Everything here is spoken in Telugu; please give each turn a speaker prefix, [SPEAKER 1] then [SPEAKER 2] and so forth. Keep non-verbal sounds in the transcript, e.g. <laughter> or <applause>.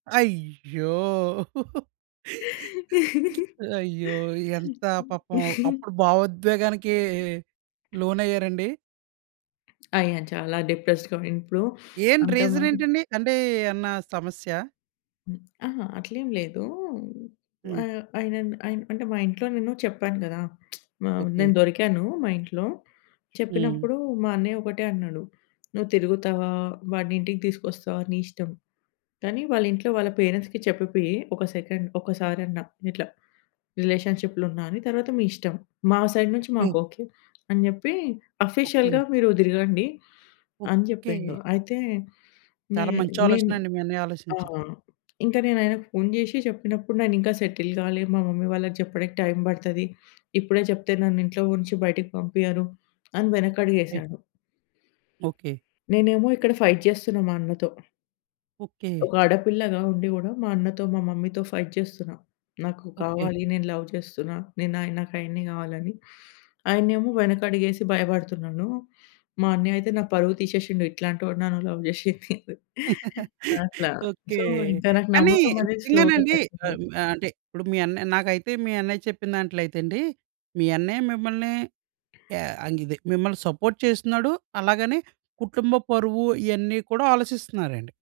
[SPEAKER 1] అయ్యో! <chuckles> <smacks lips>
[SPEAKER 2] <chuckles>
[SPEAKER 1] అయ్యో! ఎంతా పాపం
[SPEAKER 2] <chuckles>
[SPEAKER 1] అప్పుడు భావోద్వేగానికీ లోనయ్యారండీ?
[SPEAKER 2] అయ్యాను. చాలా డిప్రెస్డ్‌గా ఉండింది. ఇప్పుడు
[SPEAKER 1] ఏంటి
[SPEAKER 2] అంతా మారి
[SPEAKER 1] రీజనేంటండి? అంటే, ఏన్నా సమస్యా?
[SPEAKER 2] అహా! అట్లేమి లేదూ.
[SPEAKER 1] హ్మ్.
[SPEAKER 2] ఆహ్, ఆయనన్ అయన్ అంటే మా ఇంట్లో నేను చెప్పాను గదా! <smacks lips> ఆహ్, హ్మ్,
[SPEAKER 1] ఓకే.
[SPEAKER 2] నేను దొరికాను మా ఇంట్లో.
[SPEAKER 1] హ్మ్.
[SPEAKER 2] చెప్పినప్పుడూ మా అన్నయ్య ఒకటే అన్నాడు. "నువ్వు తిరుగుతావా, వాడినింటికి తీసుకొస్తావా నీ ఇష్టం, కానీ వాళ్ళింట్లో వాళ్ళ పేరెంట్స్‌కి చెప్పిపియ్యి ఒక సెకండ్ ఒకసారన్న, ఇట్లా రిలేషన్‌షిప్‌లో ఉన్న అని. తర్వాత మీ ఇష్టం. మా సైడ్ నుంచి
[SPEAKER 1] ఓకే.
[SPEAKER 2] మాకోకే" అని జెప్పీ, ఆఫీషియల్‌గా
[SPEAKER 1] ఓకే.
[SPEAKER 2] మీరు దిరగండి అని
[SPEAKER 1] ఓకే.
[SPEAKER 2] జెప్పిండు. అయితే నే
[SPEAKER 1] చాలా మంచి
[SPEAKER 2] నేను
[SPEAKER 1] ఆలోచనండి మీ అన్నయ్య
[SPEAKER 2] ఆ!
[SPEAKER 1] ఆలోచించింది.
[SPEAKER 2] ఇంక నేనాయనకి ఫోన్ జేషి చెప్పినప్పుడు, "నేనింకా సెటిల్ గాలే, మా మమ్మీ వాళ్ళకి చెప్పడికి టైం పడతది. ఇప్పుడే చెప్తే నన్ను ఇంట్లో ఉంచి బయటకి పంపియ్యరు" అని
[SPEAKER 1] అయ్
[SPEAKER 2] వె‌నకడుగేశాడు.
[SPEAKER 1] ఓకే.
[SPEAKER 2] నేనేమో ఇక్కడ ఫైట్ జేస్తున్నా మా అన్నతో.
[SPEAKER 1] ఓకే.
[SPEAKER 2] ఒక ఆడపిల్లగా ఉండి గూడా మా అన్నతో, మా మమ్మీతో ఫైట్ చేస్తున్న. నాకు
[SPEAKER 1] ఓకే.
[SPEAKER 2] కావాలి, నేను లవ్ చేస్తున్నా, నేనాయ నాకాయన్నే గావాలని. ఆయన్నేమో వెనకడుగేసి భయపడుతున్నాను. మా అన్నయ్యయితే నా పరువు తీసేషిండు "ఇట్లాంటోడినా నువ్వు లవ్ జేసింది"
[SPEAKER 1] <laughs>
[SPEAKER 2] <chuckles> అట్లా.
[SPEAKER 1] ఓకే.
[SPEAKER 2] సో, ఇంక నాకు
[SPEAKER 1] కానీ
[SPEAKER 2] నమ్మకమనేది స్లోగా
[SPEAKER 1] నిజంగానండి, ఆహ్,
[SPEAKER 2] తగ్గింది.
[SPEAKER 1] హ్మ్, అంటే, ఇప్పుడు మీ అన్నయ్య నాకైతే మీ అన్నయ్య చెప్పిన దాంట్లో అయితే అండీ, మీ అన్నయ్య మిమ్మల్నీ యా అంగిదే మిమ్మల్ని సపోర్ట్ చేస్తున్నాడు, అలాగనే కుటుంబ పరువు, ఇయన్నీ కూడా ఆలోచిస్తన్నారండి.